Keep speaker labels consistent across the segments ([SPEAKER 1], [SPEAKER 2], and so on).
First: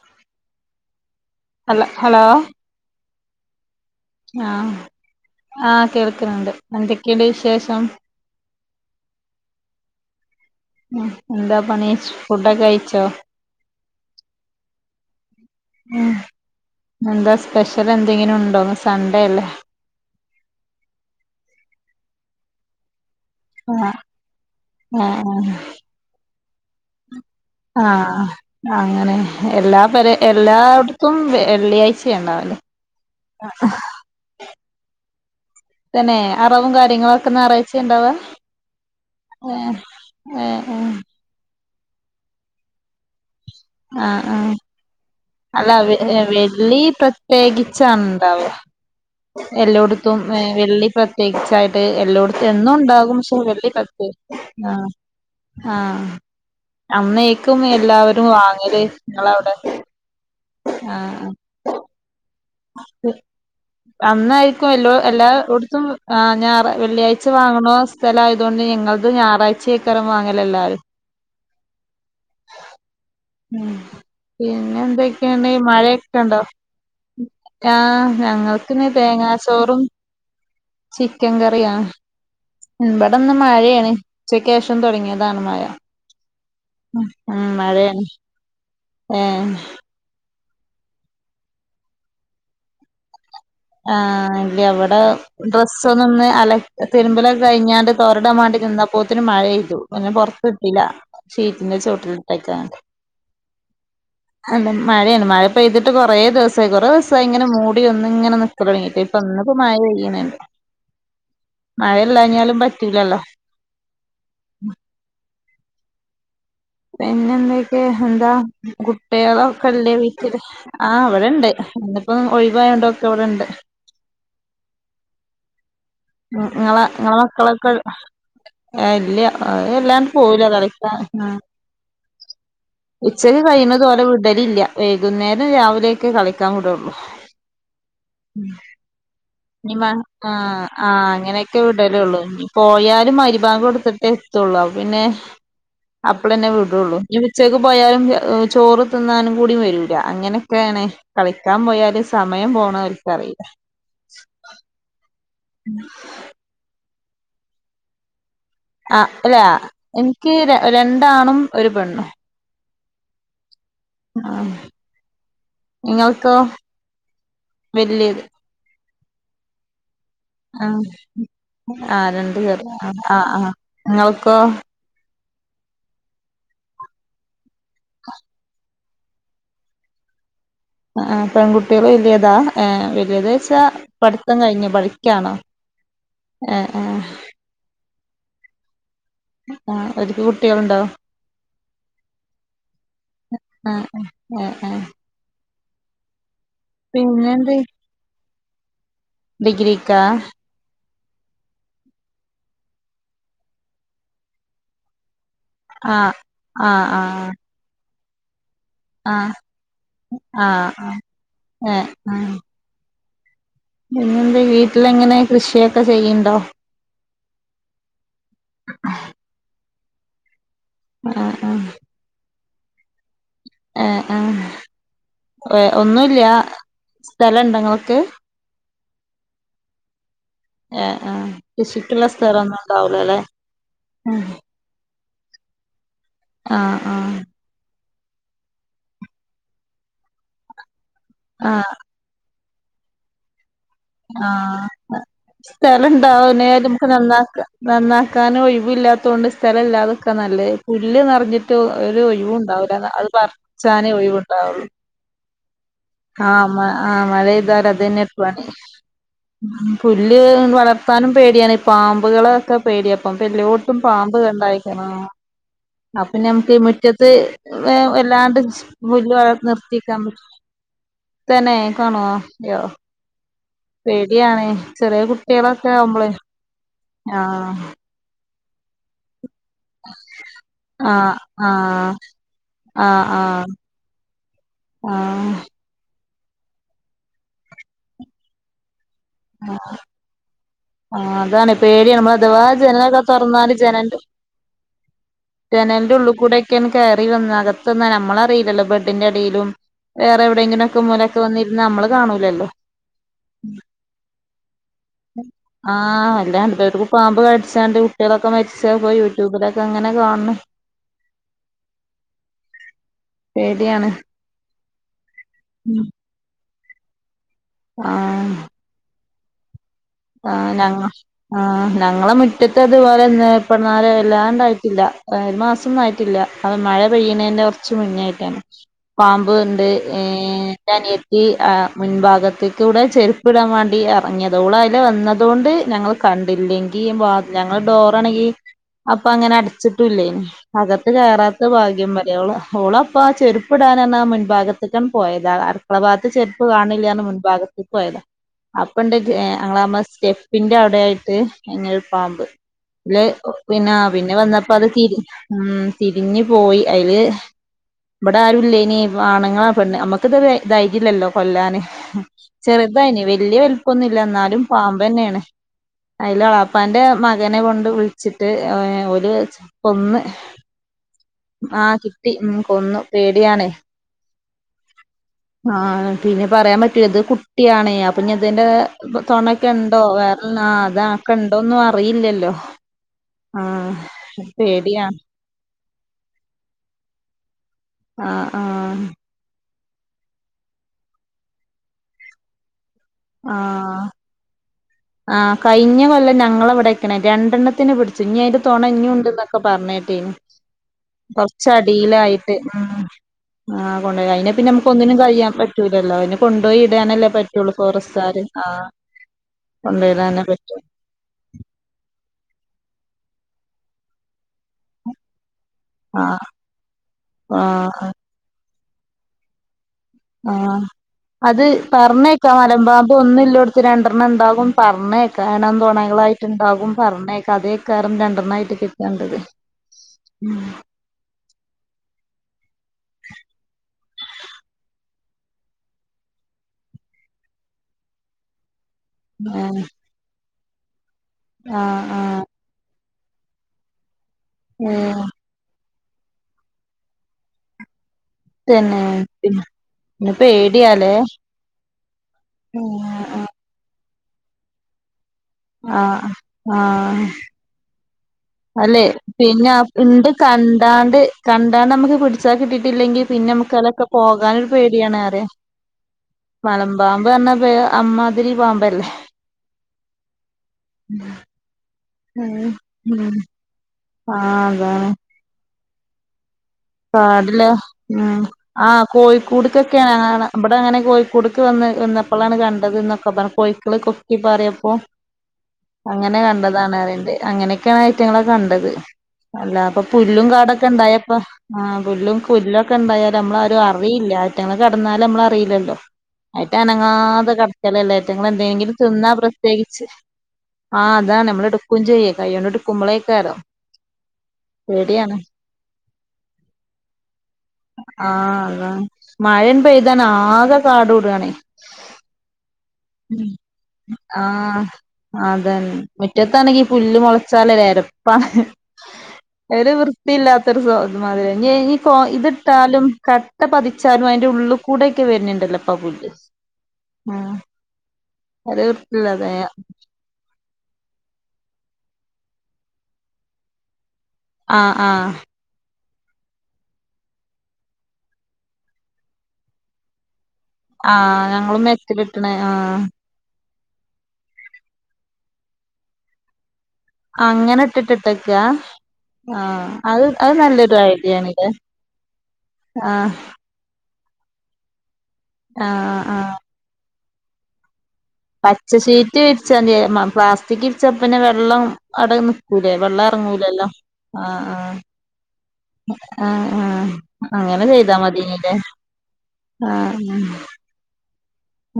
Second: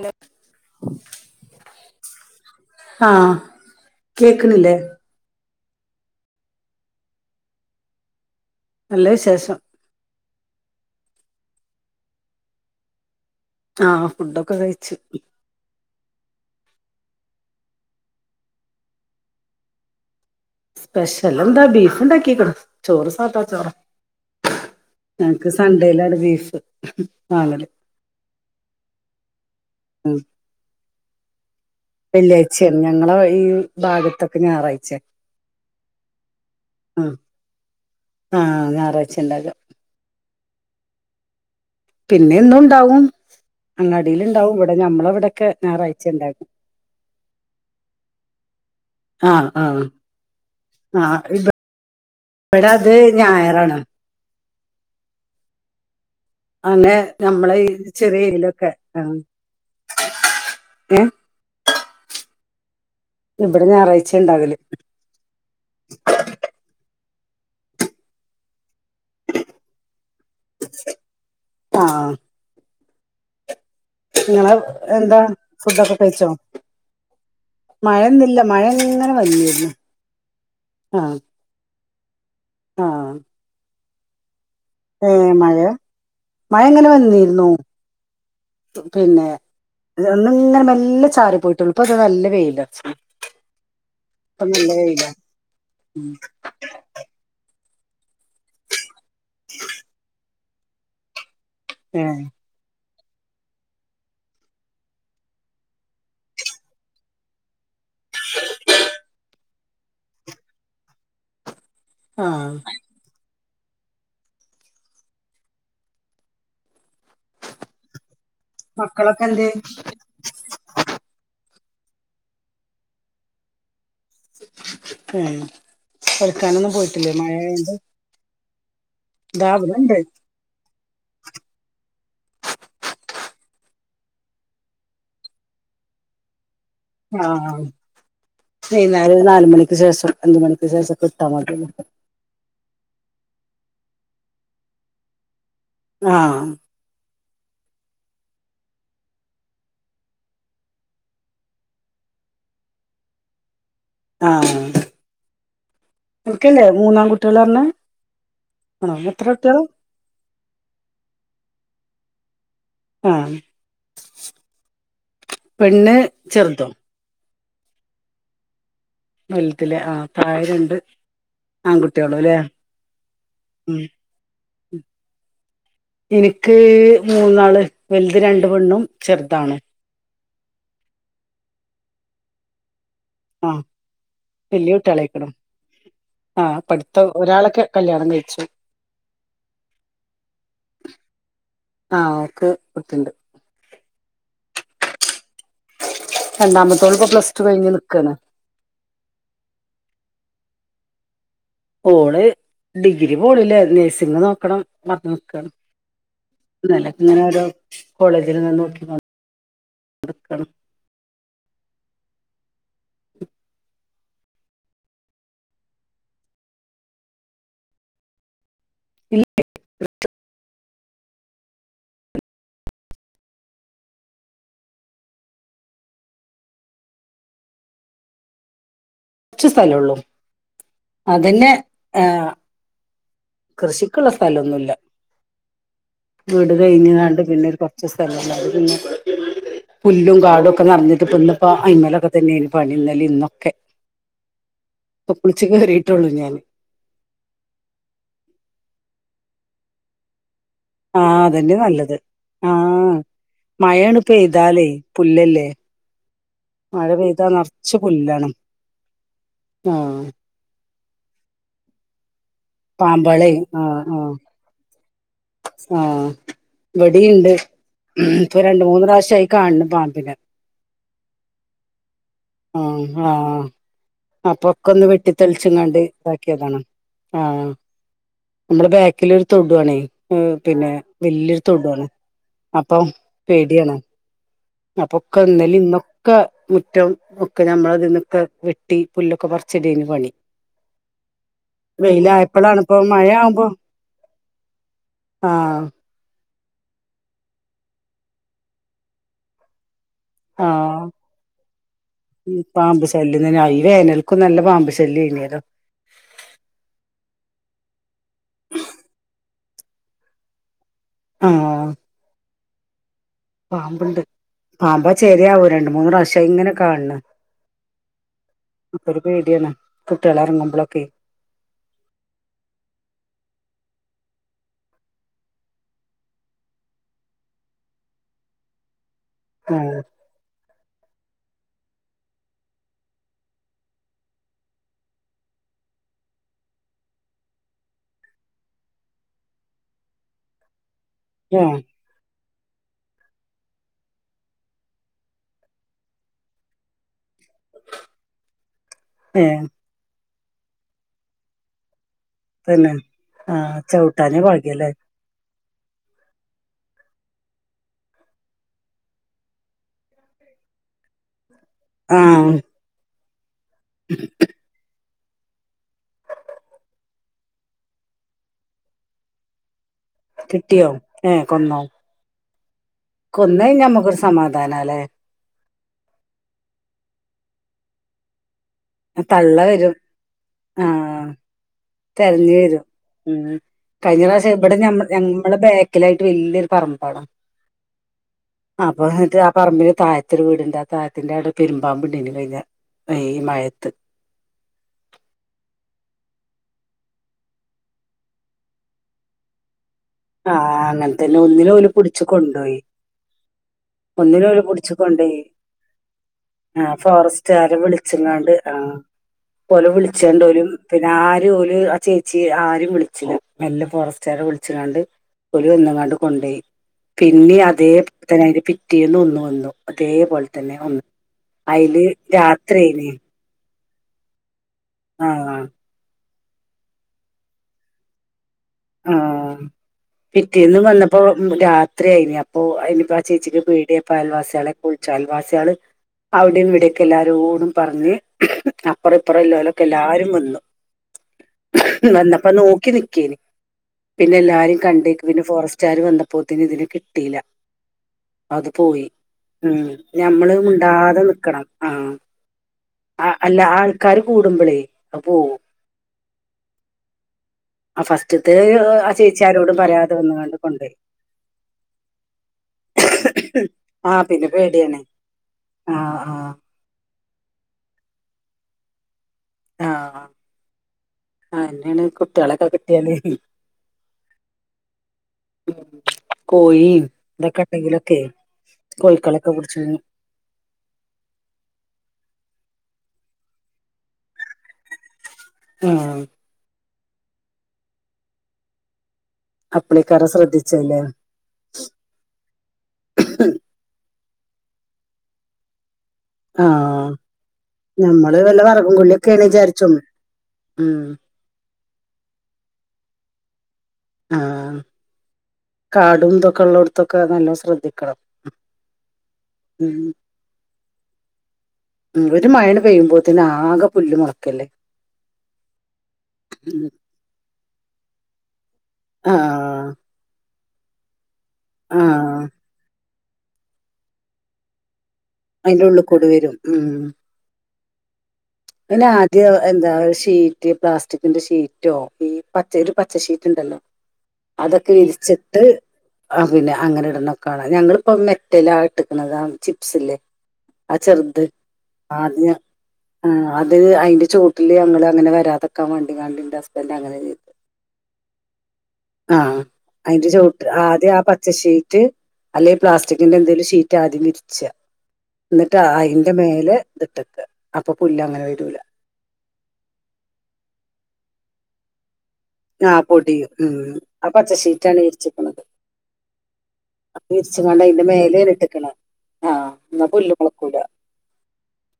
[SPEAKER 1] Hello
[SPEAKER 2] അല്ല ഹലാ
[SPEAKER 1] ആ കേക്കണില്ലേ
[SPEAKER 2] ആ കേൾക്കുന്നുണ്ട് എന്തൊക്കെയുണ്ട് വിശേഷം
[SPEAKER 1] നല്ല വിശേഷം
[SPEAKER 2] എന്താ പണി ഫുഡൊക്കെ കയിച്ചോ
[SPEAKER 1] ആ ഫുഡൊക്കെ കഴിച്ചു
[SPEAKER 2] ഉം എന്താ സ്പെഷ്യല് ന്തെങ്കിലും ണ്ടോ സണ്ടേയല്ലേ
[SPEAKER 1] സ്പെഷ്യൽ എന്താ ബീഫ് ഉണ്ടാക്കിക്ക്ണ് ചോറ് സാധാ ചോറാ
[SPEAKER 2] ആഹ
[SPEAKER 1] ഞങ്ങക്ക്
[SPEAKER 2] ആഹ
[SPEAKER 1] സൺഡേയിലാണ് ബീഫ് വാങ്ങല്
[SPEAKER 2] ആഹ അങ്ങനെ എല്ലാ പെരെ
[SPEAKER 1] ഉം
[SPEAKER 2] എല്ലാ തും വെ
[SPEAKER 1] വെള്ളിയാഴ്ചയാണ് ഞങ്ങള ഈ ഭാഗത്തൊക്കെ ഞായറാഴ്ച
[SPEAKER 2] തന്നെ അറവും കാര്യങ്ങളും ഒക്കെ ഞാറായ്ച്ചേ ണ്ടാവാ
[SPEAKER 1] ആഹ് ഞായറാഴ്ച ഇണ്ടാക
[SPEAKER 2] ഏഹ് ഏഹ് ഏഹ്
[SPEAKER 1] പിന്നെന്നുംണ്ടാവും
[SPEAKER 2] ആഹ് ആഹ്
[SPEAKER 1] അങ്ങാടിൽണ്ടാവും ഇവിടെ ഞമ്മളവടെ
[SPEAKER 2] അല്ല വെ വെള്ളി പ്രത്യേകിച്ചാണ് ണ്ടാവ
[SPEAKER 1] ആഹ് ആഹ്
[SPEAKER 2] എല്ലോട്ത്തും ഏ വെള്ളി
[SPEAKER 1] ആഹ്
[SPEAKER 2] പ്രത്യേകിച്ചായിട്ട് എല്ലോട്ത്തും
[SPEAKER 1] ഇവിടെ
[SPEAKER 2] എന്നും
[SPEAKER 1] അത്
[SPEAKER 2] ഉണ്ടാകും ക്ഷെ വെള്ളി
[SPEAKER 1] ഞായറാണ്
[SPEAKER 2] പ്രത്യേക ആഹ ആഹ
[SPEAKER 1] അങ്ങനെ നമ്മളെ
[SPEAKER 2] അമ്മേക്കും
[SPEAKER 1] ഈ ചെറിയ
[SPEAKER 2] എല്ലാവരും
[SPEAKER 1] ഏരിയയിലൊക്കെ
[SPEAKER 2] വാങ്ങല്
[SPEAKER 1] ആഹ്
[SPEAKER 2] നിങ്ങളവിടെ
[SPEAKER 1] ഏഹ്
[SPEAKER 2] ആഹ ആ
[SPEAKER 1] ഇവിടെ ഞായറാഴ്ച ഇണ്ടാകല്
[SPEAKER 2] അന്നായിരിക്കും എല്ല എല്ലായിടത്തും ആ ഞാൻ വെള്ളിയാഴ്ച വാങ്ങണ സ്ഥല ആയതൊണ്ട്ഞൾ ഞറാഴ്ക്ക വാങ്ങ അല്ലല്ലത്
[SPEAKER 1] ആഹ്
[SPEAKER 2] ഉം
[SPEAKER 1] നിങ്ങളെ
[SPEAKER 2] പിന്നെ
[SPEAKER 1] എന്താ
[SPEAKER 2] എന്തൊക്കെയണ്ടെ
[SPEAKER 1] ഫുഡൊക്കെ കഴിച്ചോ
[SPEAKER 2] മഴയൊക്കെണ്ടോ ആഹ്
[SPEAKER 1] മഴയൊന്നില്ല മഴ
[SPEAKER 2] ഞങ്ങൾക്ക്ിന്
[SPEAKER 1] ഇങ്ങനെ
[SPEAKER 2] തേങ്ങാ
[SPEAKER 1] വന്നിരുന്നു
[SPEAKER 2] ചോറും
[SPEAKER 1] ആ
[SPEAKER 2] ചിക്കൻ കറിയാണ്
[SPEAKER 1] ആ
[SPEAKER 2] ആഹ് ഇവിടെന്ന് മഴയാണ് ച ശം തുടങ്ങിയ ദാനമായ
[SPEAKER 1] മയങ്കലമന്നീരുന്നു പിന്നെ
[SPEAKER 2] ഏഹ്
[SPEAKER 1] അങ്ങനെ നല്ല ചാറി പോയിട്ടുള്ളൂ ഇപ്പ അത നല്ല വേയില്ല
[SPEAKER 2] ആഹ ഇല്ല അവിടെ ഡ്രസ്സ ഒന്ന ഒന്ന് അല തിരുമ്പല കഴിഞ്ഞാൽ തൊരടൻേണ്ടി നി പത്തിന് മഴെയ്തു പിന്നെ പുറത്ത് ഇല്ല ീറ്റിന്റെ
[SPEAKER 1] ഏ
[SPEAKER 2] ചോട്ടിലിട്ടേക്ക അല്ല മഴയാണ് മഴ പെയ്തിട്ട് കൊറേ ദിവസമായി കൊറേ ദിവസമായി ഇങ്ങനെ മൂ ഇടങ്ങിട്ട ഇപ്പ ഇന്നിപ്പോ മായ പെയ്യണണ്ട് മഴ ഇല്ല
[SPEAKER 1] ആ
[SPEAKER 2] കഞ്ഞാലും പറ്റലല്ലോ ഉം പിന്നെ എന്തൊക്കെ എന്താ
[SPEAKER 1] മക്കളൊക്കെ എന്ത്
[SPEAKER 2] കുട്ടികളൊക്കെല്ലേ വീട്ടില് ആ അവിടെണ്ട് എന്നിപ്പ ഒഴിവായണ്ടോക്കെ അവിടെണ്ട്
[SPEAKER 1] ഹ്
[SPEAKER 2] ഉ നിങ്ങളെ നിങ്ങളെ മക്കളൊക്കെ ആ ഇല്ല
[SPEAKER 1] ഇതാ
[SPEAKER 2] അത്
[SPEAKER 1] ഇവിടെണ്ട്
[SPEAKER 2] എല്ലാണ്ട് പോവല തല ആ അഉച്ചക്ക് കഴിയുന്നത് ഓലെ വിടലില്ല വൈകുന്നേരം രാവിലെയൊക്കെ കളിക്ക
[SPEAKER 1] ആഹ വൈകുന്നേര നാ
[SPEAKER 2] ഇനി ആ ആ് അങ്ങനെയൊക്കെ
[SPEAKER 1] മതിയല്ലോ
[SPEAKER 2] വിടലള്ളൂ ഇനി പോയാലും മരി ബാങ്ക് കൊടുത്തിട്ടേ എത്തുള്ളു അപ്പ പിന്നെ
[SPEAKER 1] ആ
[SPEAKER 2] അപ്പളെന്നെ വിടുള്ളൂ ഉച്ചക്ക് പോയാലും ചോറ് തിന്നാനും കൂട വരൂല അങ്ങനെയൊക്കെയാണ് കളിക്കാൻ പോയാല സമയം പോണ അവർക്ക്റിയില്ല
[SPEAKER 1] ആഹ നക്കല്ലേ മൂന്നാൺ കു കുട്ടികൾ വന്ന്
[SPEAKER 2] ആ അല്ല എനിക്ക് രണ്ടാണും ഒരു പെണ്ണും
[SPEAKER 1] ആഹ
[SPEAKER 2] ആഹ
[SPEAKER 1] പെണ്ണ്
[SPEAKER 2] നിങ്ങൾക്കോ
[SPEAKER 1] ചെറുതോ
[SPEAKER 2] വല്ല്യത്
[SPEAKER 1] വല്തില് ആഹ
[SPEAKER 2] ആ ആ രണ്ട
[SPEAKER 1] അല്ലേ
[SPEAKER 2] പേർക്കും ചേർ ആ് ആഹ്
[SPEAKER 1] ഉം
[SPEAKER 2] നിങ്ങൾക്കോ
[SPEAKER 1] എനിക്ക് മൂന്നാള് വലുത് രണ്ട പെണ്ണും ചെറുതാണും
[SPEAKER 2] ആ പെൺകുട്ടികൾ വലിയതാ്യ ആ വലി
[SPEAKER 1] ആ
[SPEAKER 2] ഏകദേശാ പഠിത്തം കഴിഞ്ഞു
[SPEAKER 1] വല്യ കുട്ടികളായിക്കണ്
[SPEAKER 2] പഠിക്കണോ ഏ ആ
[SPEAKER 1] ഉ
[SPEAKER 2] ആഹ എക്ക് കുട്ടികൾുണ്ടാവോ
[SPEAKER 1] ആ ഓക്ക് കുട്ടിണ്ട്
[SPEAKER 2] ആ ആ [inaudible] ആഹ
[SPEAKER 1] രണ്ടാമത്തോള ഇപ്പൊ പ്ലസ ടു കഴിഞ്ഞ് നിക്കണ്
[SPEAKER 2] ഡിഗ്രിക്ക
[SPEAKER 1] ഓള് ഡിഗ്രി പോണില്ലേ നേഴ്സിങ് നോക്കണം മക്ക്
[SPEAKER 2] ആഹ്
[SPEAKER 1] ഇന്നലെക്കങ്ങോ രോ- കോളേജിൽ നിന്ന്
[SPEAKER 2] ആഹ ആഹ ആഹ ആഹ ആഹ [unintelligible] വീട്ടില് എങ്ങനെ കൃഷിയൊക്കെ ചെയ്യണ്ടോ
[SPEAKER 1] [unintelligible] [inaudible]
[SPEAKER 2] അഹ് അഹ് ഏ ആ ഒന്നൂല്ല സ്ഥലണ്ടാ ഇങ്ങളിക്ക്
[SPEAKER 1] കുറച്ച് സ്ഥലള്ളൂ
[SPEAKER 2] ഏഹ് ആഹ്
[SPEAKER 1] അതന്നെ
[SPEAKER 2] കൃഷിക്കുള്ള
[SPEAKER 1] ഏർ
[SPEAKER 2] സ്ഥലൊന്നും ഉണ്ടാവൂലല്ലേ
[SPEAKER 1] കൃഷിക്കുള്ള
[SPEAKER 2] ആഹ്
[SPEAKER 1] സ്ഥലമൊന്നുമല്ല വീട്
[SPEAKER 2] ആഹ്
[SPEAKER 1] കഴിഞ്ഞതാണ്ട് പിന്നെ കൊ സ്ഥലല്ല പിന്നെ പുല്ലും കാടും ഒക്കെ നറഞ്ഞി പ്പന്നപ്പ
[SPEAKER 2] ആഹ്
[SPEAKER 1] [unintelligible] പണി ഇന്നലും ഇന്നൊക്കെ
[SPEAKER 2] ആഹ
[SPEAKER 1] ഇപ്പൊ കുളിച്ച് കേറിയിട്ടുള്ളൂ ഞാന്
[SPEAKER 2] സ്ഥലംണ്ടാവനൽ നമുക്ക് നന്നാക്ക നന്നാക്കാനൻ ഒഴിവില്ലാത്ത കൊണ്ട് സ്ഥലം ഇല്ലാതിക്കാ നല്ലത് പുല്ല്
[SPEAKER 1] ആഹ
[SPEAKER 2] നിറഞ്ഞിട്ട്
[SPEAKER 1] അതന്നെ നല്ലത്
[SPEAKER 2] ഒരു ഒഴിവും
[SPEAKER 1] ആഹ
[SPEAKER 2] ഉണ്ടാവൂല അത്
[SPEAKER 1] മഴ
[SPEAKER 2] പറിച്ചാനേ
[SPEAKER 1] എണുപ്പെയ്താലേ പുല്ലല്ലേ
[SPEAKER 2] ആഹ
[SPEAKER 1] മഴ
[SPEAKER 2] ആ്
[SPEAKER 1] പെയ്താ
[SPEAKER 2] മഴേതാല്
[SPEAKER 1] നറച്ച്
[SPEAKER 2] അതെന്നെ
[SPEAKER 1] പുല്ലാണ്
[SPEAKER 2] പണി
[SPEAKER 1] ആഹ്
[SPEAKER 2] പുല് വളർത്താനും പേടിയാണ് പാമ്പുകള് ഒക്ക
[SPEAKER 1] പാമ്പാളെ
[SPEAKER 2] പേടിയപ്പെല്ലോടത്തും
[SPEAKER 1] ആഹ് ആഹ്
[SPEAKER 2] പാമ്പ് കണ്ടായിക്കണോ ആ
[SPEAKER 1] ആഹ്
[SPEAKER 2] പിന്നെ നമുക്ക് മുറ്റത്ത്
[SPEAKER 1] ഇവിടെയുണ്ട് ഇപ്പൊ
[SPEAKER 2] വല്ലാണ്ട്
[SPEAKER 1] രണ്ട് മൂന്ന്
[SPEAKER 2] പുല്ല്
[SPEAKER 1] പ്രാവശ്യായി
[SPEAKER 2] വളർന്ന്
[SPEAKER 1] കാണണ്
[SPEAKER 2] നിർത്തിക്കാൻ
[SPEAKER 1] പാമ്പിനെ
[SPEAKER 2] പറ്റ തന്നെ കാണുവോ അയ്യോ
[SPEAKER 1] ആഹ ആപൊ ഒക്കൊന്ന് വെട്ടി തെളിച്ചുംങ്ങാണ്ടി ഇതാക്കിയതാണ്
[SPEAKER 2] ആഹ
[SPEAKER 1] നമ്മള് ബാക്കിൽ ഒരു തൊടുവാണെ ഏ പിന്നെ
[SPEAKER 2] ആഹ്
[SPEAKER 1] [unintelligible]
[SPEAKER 2] ആഹ്
[SPEAKER 1] അപ്പൊ
[SPEAKER 2] ആഹ്
[SPEAKER 1] പേടിയാണ്
[SPEAKER 2] ആഹ്
[SPEAKER 1] അപ്പൊക്കെ
[SPEAKER 2] ആഹ്
[SPEAKER 1] ഇന്നലേ ഇന്നൊക്ക ഒക്ക മുറ്റം ഒക്കെ നമ്മള നിന്നൊക്കെ വെട്ടി പുല്ലൊക്കെ പറച്ചിടന് പണി
[SPEAKER 2] ആ അതാണ് പേടിയാണ് അഥവാ
[SPEAKER 1] വെയിലായപ്പളാണ് ഇപ്പോ
[SPEAKER 2] ജനലൊക്കെ
[SPEAKER 1] മഴ ആവുമ്പോ
[SPEAKER 2] തുറന്നാല് ജനല്
[SPEAKER 1] ആഹ്
[SPEAKER 2] ജനലിൻ്റെ ഉള്ള കൂടെ ഒക്കൻ കേറി വന്ന അകത്ത്ന്ന നമ്മളറീലല്ലോ ബെഡ്ന്റെ അടീലും
[SPEAKER 1] ആഹ് ഉം
[SPEAKER 2] കാണൂലല്ലോ
[SPEAKER 1] പാമ്പ് ശല്യം തന്നെ അ ഈ വേനൽക്കും നല്ല പാമ്പ് ശല്യേനല്ലോ
[SPEAKER 2] ആഹ് അല്ലാണ്ട്ർക്ക് പാമ്പ് കടിച്ചാണ്ട് കുട്ടികളൊക്കെ മരിച്ച പോ യൂട്യൂബിലൊക്കെ അങ്ങനെ കാണണ്
[SPEAKER 1] ആഹ്
[SPEAKER 2] പേടിയാണ്
[SPEAKER 1] പാമ്പുണ്ട് പാമ്പയും ചേരാവോ രണ്ട് മൂന്ന് പ്രാവശ്യായി ഇങ്ങനെ കാണണ്
[SPEAKER 2] ആഹ്
[SPEAKER 1] പേടിയാണ് കുട്ട്യാള്
[SPEAKER 2] ആ
[SPEAKER 1] എറങ്ങുമ്പളൊക്കെ
[SPEAKER 2] ഞങ്ങ ആ ഞങ്ങളെ മുറ്റത്ത് അതുപോലെന്ന് ഇപ്പന്നാള് വല്ലാണ്ടായിട്ടില്ല എ് ഒരു മാസം ഒന്നും ആയിട്ടില്ല അത് മഴ പെയ്യണേന്റെ കൊറച്ച് മുന്നേയിട്ടാണ് പാമ്പ് ഇണ്ട്
[SPEAKER 1] ആഹ്
[SPEAKER 2] ഏൻ്റെ അനിയ ആ മുൻഭാഗത്തിക്കൂടെ ചെരുപ്പ് ഇടാൻ വേണ്ടി ഇറങ്ങിയതാ ഓള് ആയ ലെ വന്നതോണ്ട് ഞങ്ങള് കണ്ട് ഇല്ലെങ്കി വാ ഞങ്ങള് ഡോറാണെങ്കി അപ്പൊ അങ്ങനെ അടച്ചിട്ടും ല്ലേ അക അകത്തു കയറാത്ത
[SPEAKER 1] ഏഹ്
[SPEAKER 2] ഭാഗ്യം പറയോള്ള ഓള് അപ്പ ആ ചെരുപ്പിടാനന്നാ മുൻഭാഗത്തേക്കണ് പോയതാ അടുക്കള ഭാഗത്ത് ചെരുപ്പ് കാണി ണില്ലാന്നും മുൻ ഭാഗത്തിക്ക് പോയതാ അപ്പണ്ട് ദേ
[SPEAKER 1] ഏഹ്
[SPEAKER 2] ആ സ്റ്റെപ്പിന്റെ അവിടെ ആയിട്ട് ഇങ്ങനെ പാമ്പ്
[SPEAKER 1] തന്നെ
[SPEAKER 2] ല് ഒ
[SPEAKER 1] ആഹ്
[SPEAKER 2] പിന്നെ ആ പിന്നെ
[SPEAKER 1] ചവിട്ടാഞ്ഞ
[SPEAKER 2] വന്നപ്പോ അത്
[SPEAKER 1] ഭാഗ്യല്ലേ
[SPEAKER 2] തിരി ഉം തിരിഞ്ഞു പോയി അയില് ബടെ ആരുല്ലേനിം ആണുങ്ങളാ പെണ്ണ് മ്മുക്ക് ഇത് ധൈര്യല്ലാല്ലോ കൊല്ലാന് ഹ്
[SPEAKER 1] ആഹ്
[SPEAKER 2] ചെറുതേനി വല്യവലി ക്കൊന്നൂല്ല ന്നാ പാമ്പന്നെയാണ് അയ്ല് എളാപ്പാന്റെ മകനെ കൊണ്ട് വിളിച്ചിട്ട് എ് ഓല് ച്ച് കൊന്ന് ആ കിട്ടി ഉം കൊന്നു പേടിയാണേ
[SPEAKER 1] കൊന്നേഴിഞ്ഞ മ്മുക്കൊരു സമാധാനല്ലേ
[SPEAKER 2] ആഹ് പിന്നെ പറയാൻ പറ്റൂല്ല ത് കുട്ട്യാണേ അപ്പൊ ഞി തിന്റെ
[SPEAKER 1] തള്ള
[SPEAKER 2] തൊണക്കെ
[SPEAKER 1] വരും
[SPEAKER 2] ഇണ്ടോ വേറെ ആ അതാ
[SPEAKER 1] ആഹ്
[SPEAKER 2] ക്കിണ്ടോന്നും അറിയില്ലല്ലോ
[SPEAKER 1] തെരഞ്ഞു വരും ഉം
[SPEAKER 2] ആഹ് പേടിയാ
[SPEAKER 1] ക്കിലായിട്ട് വല്യൊരു പറമ്പാണ്
[SPEAKER 2] ആഹ് ആഹ്
[SPEAKER 1] അപ്പൊ ന്നിട്ട് ആ പറമ്പില് തായത്തൊരു വീടുണ്ട് ആ തായത്തിന്റെ അവിടെ പെരുംപാമ്പുണ്ടായിനു കഴിഞ്ഞാ യീ മഴേ ത്ത്
[SPEAKER 2] ആഹ് ആഹ് കഴിഞ്ഞ കൊല്ലം ഞങ്ങളെവിടക്കണെ രണ്ടെണ്ണത്തിനെ പിടിച്ചു ഞി അയിന്റെ തൊണ ഞുണ്ട്ന്നൊക്കെ പറണേർ ട്ടേനു.
[SPEAKER 1] ആഹ് അങ്ങനത്തന്നെ ഒന്നിനെ ഓല് പുടിച്ച്
[SPEAKER 2] കൊറച്ചടിയിലായിട്ട്
[SPEAKER 1] കൊണ്ടോയി
[SPEAKER 2] ഉം ആ കൊണ്ടയി
[SPEAKER 1] ഒന്നിനെ
[SPEAKER 2] അതിനെ
[SPEAKER 1] ഓല്
[SPEAKER 2] പിന്നെ നമുക്ക്
[SPEAKER 1] പുടിച്ച്
[SPEAKER 2] ഒന്നിനും
[SPEAKER 1] കൊണ്ടോയി
[SPEAKER 2] കഴിയാൻ പറ്റൂലല്ലോ അതിനെ കൊണ്ടോയി
[SPEAKER 1] ആഹ്
[SPEAKER 2] ഇടാനല്ലേ പറ്റുള്ളൂ
[SPEAKER 1] ഫോറസ്റ്റുകാരെ
[SPEAKER 2] ഫോറസ്റ്റുകാര് ആഹ്
[SPEAKER 1] പോ ഓല്
[SPEAKER 2] കൊണ്ടോയിടാനേ
[SPEAKER 1] വിളിച്ചണ്ടോലും
[SPEAKER 2] പറ്റൂ
[SPEAKER 1] പിന്നെ ആരും ഓല് ആ ചേ ച്ചി ആരും വിളിച്ചില്ല മെല്ലെ ഫോറസ്റ്റുകാരെ വിളിച്ച് കണ്ട് ഓല് വന്നുംങ്ങാണ്ട് കൊണ്ടു
[SPEAKER 2] ആഹ്
[SPEAKER 1] പോയി പിന്നെ അതേപല തന്നെ അതിന്റെ ഒന്നു വന്നു അതേപോലെ
[SPEAKER 2] ആഹ
[SPEAKER 1] തന്നെ ഒന്ന്
[SPEAKER 2] അത്
[SPEAKER 1] അയില്
[SPEAKER 2] പറഞ്ഞേക്കാം
[SPEAKER 1] രാത്രിയേനി
[SPEAKER 2] മലമ്പാമ്പ് ഒന്നുംല്ല രണ്ടെണ്ണം ഉണ്ടാകും പറഞ്ഞേ
[SPEAKER 1] ആഹ്
[SPEAKER 2] കാരനണം തോണാകളായി് ഉണ്ടാകും പറഞ്ഞേക്ക അതേ കറും രണ്ടന്നായിട്ട്
[SPEAKER 1] ആഹ പിറ്റേന്ന് വന്നപ്പോ രാത്രിയയിനി അപ്പൊ അനിപ്പ ആ ചേച്ചിക്ക് പീടിയ ഇപ്പ അയൽവാസികളെ കുളിച്ചു അയൽവാസികള് അവിടയും ഇവിടയൊക്കെ എല്ലാരോടും പറഞ്ഞ് അപ്പറം ഇപ്പുറംല്ല
[SPEAKER 2] ഏഹ്
[SPEAKER 1] അലൊക്കെ എല്ലാവാരും വന്നു
[SPEAKER 2] ആഹ് ആഹ്
[SPEAKER 1] വന്നപ്പോ നോക്കി നി ക്കിയിനി പിന്നെ എല്ലാരും കണ്ടേക്ക്
[SPEAKER 2] ഉം
[SPEAKER 1] പിന്നെ ഫോറ സ്റ്റ്കാര് വന്നപ്പോത്തേന് ഇതിനെ കിട്ടിയില്ല അത്
[SPEAKER 2] തന്നെ
[SPEAKER 1] പോയി
[SPEAKER 2] പിന്നെ
[SPEAKER 1] ഉം ഞമ്മള്
[SPEAKER 2] പേടിയാലേ
[SPEAKER 1] മിണ്ടാതെ നിക്കണം ആ ആ അല്ല ആൾ ക്കാര് കൂടുമ്പളേ അത് പോവും
[SPEAKER 2] ആ ആ
[SPEAKER 1] [unintelligible]
[SPEAKER 2] അല്ലെ
[SPEAKER 1] ആ
[SPEAKER 2] പിന്നെ
[SPEAKER 1] ചേച്ചിയാരോടും പറയാതെ
[SPEAKER 2] ഉണ്ട്
[SPEAKER 1] വന്ന്ങ്ങാണ്ട് കൊണ്ടോയി
[SPEAKER 2] കണ്ടാണ്ട് കണ്ടാണ്ട് നമ്മുക്ക് പിടിച്ചാ കിട്ടിട്ടില്ലെങ്കിൽ പിന്നെ നമുക്ക് അതൊക്കെ
[SPEAKER 1] ആഹ് പിന്നെ
[SPEAKER 2] പോകാനൊരു പേടിയാണ് പറയുവാ
[SPEAKER 1] ആഹ്
[SPEAKER 2] മലമ്പാമ്പ് ഇ പറഞ്ഞ അമ്മാതിരി പാമ്പല്ലേ
[SPEAKER 1] ആ ആ
[SPEAKER 2] ഉം ഉം ആ അതേ
[SPEAKER 1] ഉം കോഴിയും ഇതൊക്കെ
[SPEAKER 2] കാടില്ല
[SPEAKER 1] ഉണ്ടെങ്കിലൊക്കെ
[SPEAKER 2] ഉ ആ
[SPEAKER 1] കോഴിക്കളൊക്കെ
[SPEAKER 2] കോഴിക്കൂടുക്ക്
[SPEAKER 1] പിടിച്ചു
[SPEAKER 2] ഒക്കെ അങ്ങനെയാണ്. ഇവിടെ അങ്ങനെ കോഴിക്കൂടുക്ക് വന്ന് നിന്നപ്പോളാണ് കണ്ടത് കോഴിക്കള് കൊക്കി പാറിയപ്പോ
[SPEAKER 1] ആഹ്
[SPEAKER 2] അങ്ങനെ കണ്ടതാണ് പറയാ അങ്ങനെയൊക്കെയാണ് ഐറ്റങ്ങള കണ്ടത് അല്ല അപ്പൊ
[SPEAKER 1] അപ്പളേക്കാരം
[SPEAKER 2] പുല്ലും കാടൊക്കെ
[SPEAKER 1] ശ്രദ്ധിച്ചല്ലേ
[SPEAKER 2] ഇണ്ടായപ്പ ആ പുല്ലും പുല്ലൊക്കെ ഉണ്ടായാലേ നമ്മളാരും അറി അല്ല ആറ്റങ്ങൾ കെടന്നാലും നമ്മള് അറിയില്ലല്ലോ അയിറ്റം
[SPEAKER 1] ആഹ്
[SPEAKER 2] അനങ്ങാതെ കിടക്കലല്ലേ
[SPEAKER 1] നമ്മള്
[SPEAKER 2] അയിറ്റങ്ങൾ
[SPEAKER 1] വല്ല വറകും
[SPEAKER 2] എന്തെങ്കിലും തിന്നാ
[SPEAKER 1] കൊള്ളിയൊക്കെയാണ് വിചാരിച്ചും
[SPEAKER 2] പ്രത്യേകിച്ച് ആ
[SPEAKER 1] ഉം
[SPEAKER 2] അതാണ് നമ്മള് എടുക്കുകയും ചെയ്യും കയ്യോണ്ട് എടുക്കുമ്പോളെ [unintelligible]
[SPEAKER 1] ആ കാടും ഇതൊക്കെ ഉള്ളോടത്തൊക്കെ നല്ലോ ശ്രദ്ധിക്കണം
[SPEAKER 2] ആ അതാ മഴയും
[SPEAKER 1] ഉം
[SPEAKER 2] പെയ്താൻ ആകെ കാട് കൂട് കൂടുവാണേ
[SPEAKER 1] ഉം ഒരു മഴ പെയ്യുമ്പോത്തിന്
[SPEAKER 2] ഉം
[SPEAKER 1] ആകെ പുല്ല്
[SPEAKER 2] ആ
[SPEAKER 1] മുളക്കല്ലേ
[SPEAKER 2] അതന്നെ മുറ്റത്താണെങ്കി പുല്ല് മുളച്ചാനെ [unintelligible]
[SPEAKER 1] ആഹ്
[SPEAKER 2] ഒരു വൃത്തിയില്ലാ [unintelligible] മഴ തന്നെയാ ഇനി
[SPEAKER 1] ആഹ്
[SPEAKER 2] ഇതിട്ടാലും കട്ട പതിച്ചാലും അതിന്റെ ഉള്ളിൽ കൂടെ ഒക്കെ വരണ്
[SPEAKER 1] അയിന്റെ
[SPEAKER 2] ണ്ടല്ലൊപ്പ
[SPEAKER 1] ഉള്ളിൽ കൂടി
[SPEAKER 2] പുല് ആഹ്
[SPEAKER 1] പിന്നെ ആദ്യ എന്താ ഷീറ്റ് പ്ലാസ്റ്റിക്കിന്റെ ഷീറ്റ് റ്റോ ഉം പച്ച ഒരു പച്ച ശീറ്റ് ഇണ്ടല്ലോ അതൊക്കെ
[SPEAKER 2] ആഹ് ആഹ്
[SPEAKER 1] വിരിച്ചിട്ട് ആഹ് പിന്നെ അങ്ങനെ ഇടുന്നൊക്കാണ് ഞങ്ങളിപ്പ മെറ്റലാ ഇട്ട്ക്ക്ണത് അഹ് ചിപ്സലേ
[SPEAKER 2] ആഹ് ഞങ്ങളും മെറ്റല് ഇട്ട്ണ് ആഹ്
[SPEAKER 1] ആഹ് അത് അയ്ന്റെ ചോട്ടില് ഞങ്ങള് അങ്ങനെ വരാതക്കാൻ വേണ്ടി കാണ്ടിണ്ട മെല്ല ങ്ങനെ ചെയ്ത്
[SPEAKER 2] അങ്ങനെ ഇട്ടിട്ടിട്ടേക്ക
[SPEAKER 1] ആഹ്
[SPEAKER 2] അത്
[SPEAKER 1] അയ്ന്റെ
[SPEAKER 2] അത്
[SPEAKER 1] ചോട്ട്
[SPEAKER 2] നല്ലൊരു
[SPEAKER 1] ആദ്യം ആ
[SPEAKER 2] ഐഡിയ ആണല്ലേ
[SPEAKER 1] പച്ചശീറ്റ് അല്ലെ
[SPEAKER 2] ആഹ്
[SPEAKER 1] പ്ലാസ്റ്റിക്കിന്റെ എന്തെലും ഷീറ്റ് ആദ്യം വിരിച്ച് ച്ച എന്നിട്ട് അയിന്റെ മേലെ ഇതിട്ടേക്കുക അപ്പൊ പുല്ല് അങ്ങനെ വരൂല
[SPEAKER 2] പച്ചശീറ്റ് വിരിച്ച [unintelligible] പ്ലാസ്റ്റിക് ചെപ്പനെ വെള്ളം അട നിക്കൂലേ
[SPEAKER 1] ആ
[SPEAKER 2] വെള്ളം
[SPEAKER 1] പൊടിയും ഉം.
[SPEAKER 2] എറങ്ങൂലല്ലോ
[SPEAKER 1] ആ പച്ച
[SPEAKER 2] ആഹ്
[SPEAKER 1] ഷീറ്റാണ് വിരിച്ചിരിക്കുന്നത്
[SPEAKER 2] ആഹ് ആഹ് ആഹ്
[SPEAKER 1] വിരിച്ചുകാണ്ട്
[SPEAKER 2] അങ്ങനെ
[SPEAKER 1] അതിന്റെ
[SPEAKER 2] ചെയ്താ
[SPEAKER 1] മേലെയാണ്
[SPEAKER 2] മത്യേനിലെ
[SPEAKER 1] ഇട്ടക്കണ ആഹ്
[SPEAKER 2] ആഹ്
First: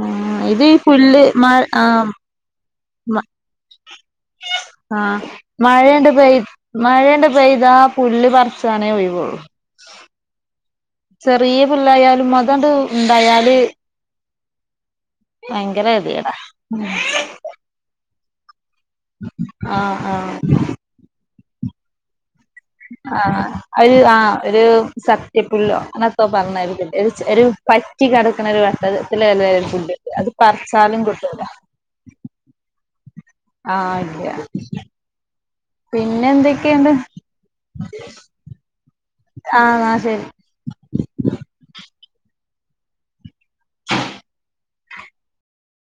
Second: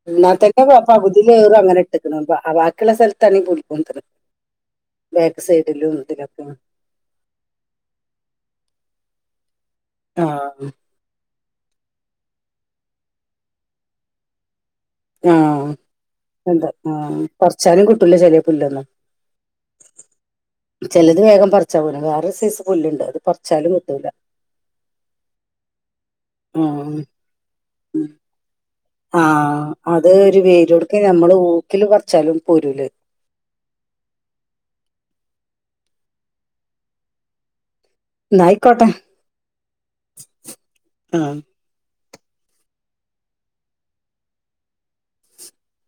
[SPEAKER 2] ആ ഇത്
[SPEAKER 1] എനാത്തനെ
[SPEAKER 2] ഈ പുല്ല്
[SPEAKER 1] പകുതിയിലേറും
[SPEAKER 2] മഴ
[SPEAKER 1] അങ്ങനെ
[SPEAKER 2] ആ
[SPEAKER 1] ഇട്ടക്ക്ണ് ആ വാക്കിയുള്ള സ്ഥലത്താണ് പെടിപോൻന്ത്ണത്
[SPEAKER 2] മയണ്ട് പെയ മയോണ്ട് പെയ്താ പുല്ല് പറിച്ചനെ ഒയിവ് ഒള്ളു
[SPEAKER 1] ആ
[SPEAKER 2] ചെറിയ പുല്ലയാലും അതേണ്ട് ഉണ്ടായാല്
[SPEAKER 1] ആ
[SPEAKER 2] ഭയങ്കര ഗതികേടാ
[SPEAKER 1] എന്താ ആ പറച്ചാലും കിട്ടുലാ ചെലേ പുല്ലെന്നും
[SPEAKER 2] ആ ആ
[SPEAKER 1] ചിലത് വേഗം പറിച്ചാ പോവൂല വേറെ സൈസ് പുല്ലുണ്ട് അത്
[SPEAKER 2] ആ
[SPEAKER 1] പറിച്ചാലും
[SPEAKER 2] ഒരു
[SPEAKER 1] കിട്ടൂല
[SPEAKER 2] ആ ഒരു സത്യപുല്ലോ ഇപ്പ പറഞ്ഞത്
[SPEAKER 1] ആഹ്
[SPEAKER 2] ഒരു ഒരു പറ്റികടക്ക്ണ ഒരു
[SPEAKER 1] ആ
[SPEAKER 2] വട്ടത്തിലല്ലേ ഒരു പുല്ല്
[SPEAKER 1] അത് ഒരു വേരോടുക്ക
[SPEAKER 2] പറിച്ചാലും
[SPEAKER 1] നമ്മള്
[SPEAKER 2] കിട്ടൂല
[SPEAKER 1] ഊക്കില് പറിച്ചാലും പോരുലത്
[SPEAKER 2] ആ ഇല്യ പിന്നെ എന്തെക്കെണ്ട്?
[SPEAKER 1] ന്നായിക്കോട്ടെ.
[SPEAKER 2] എന്നാ ശരി
[SPEAKER 1] ആ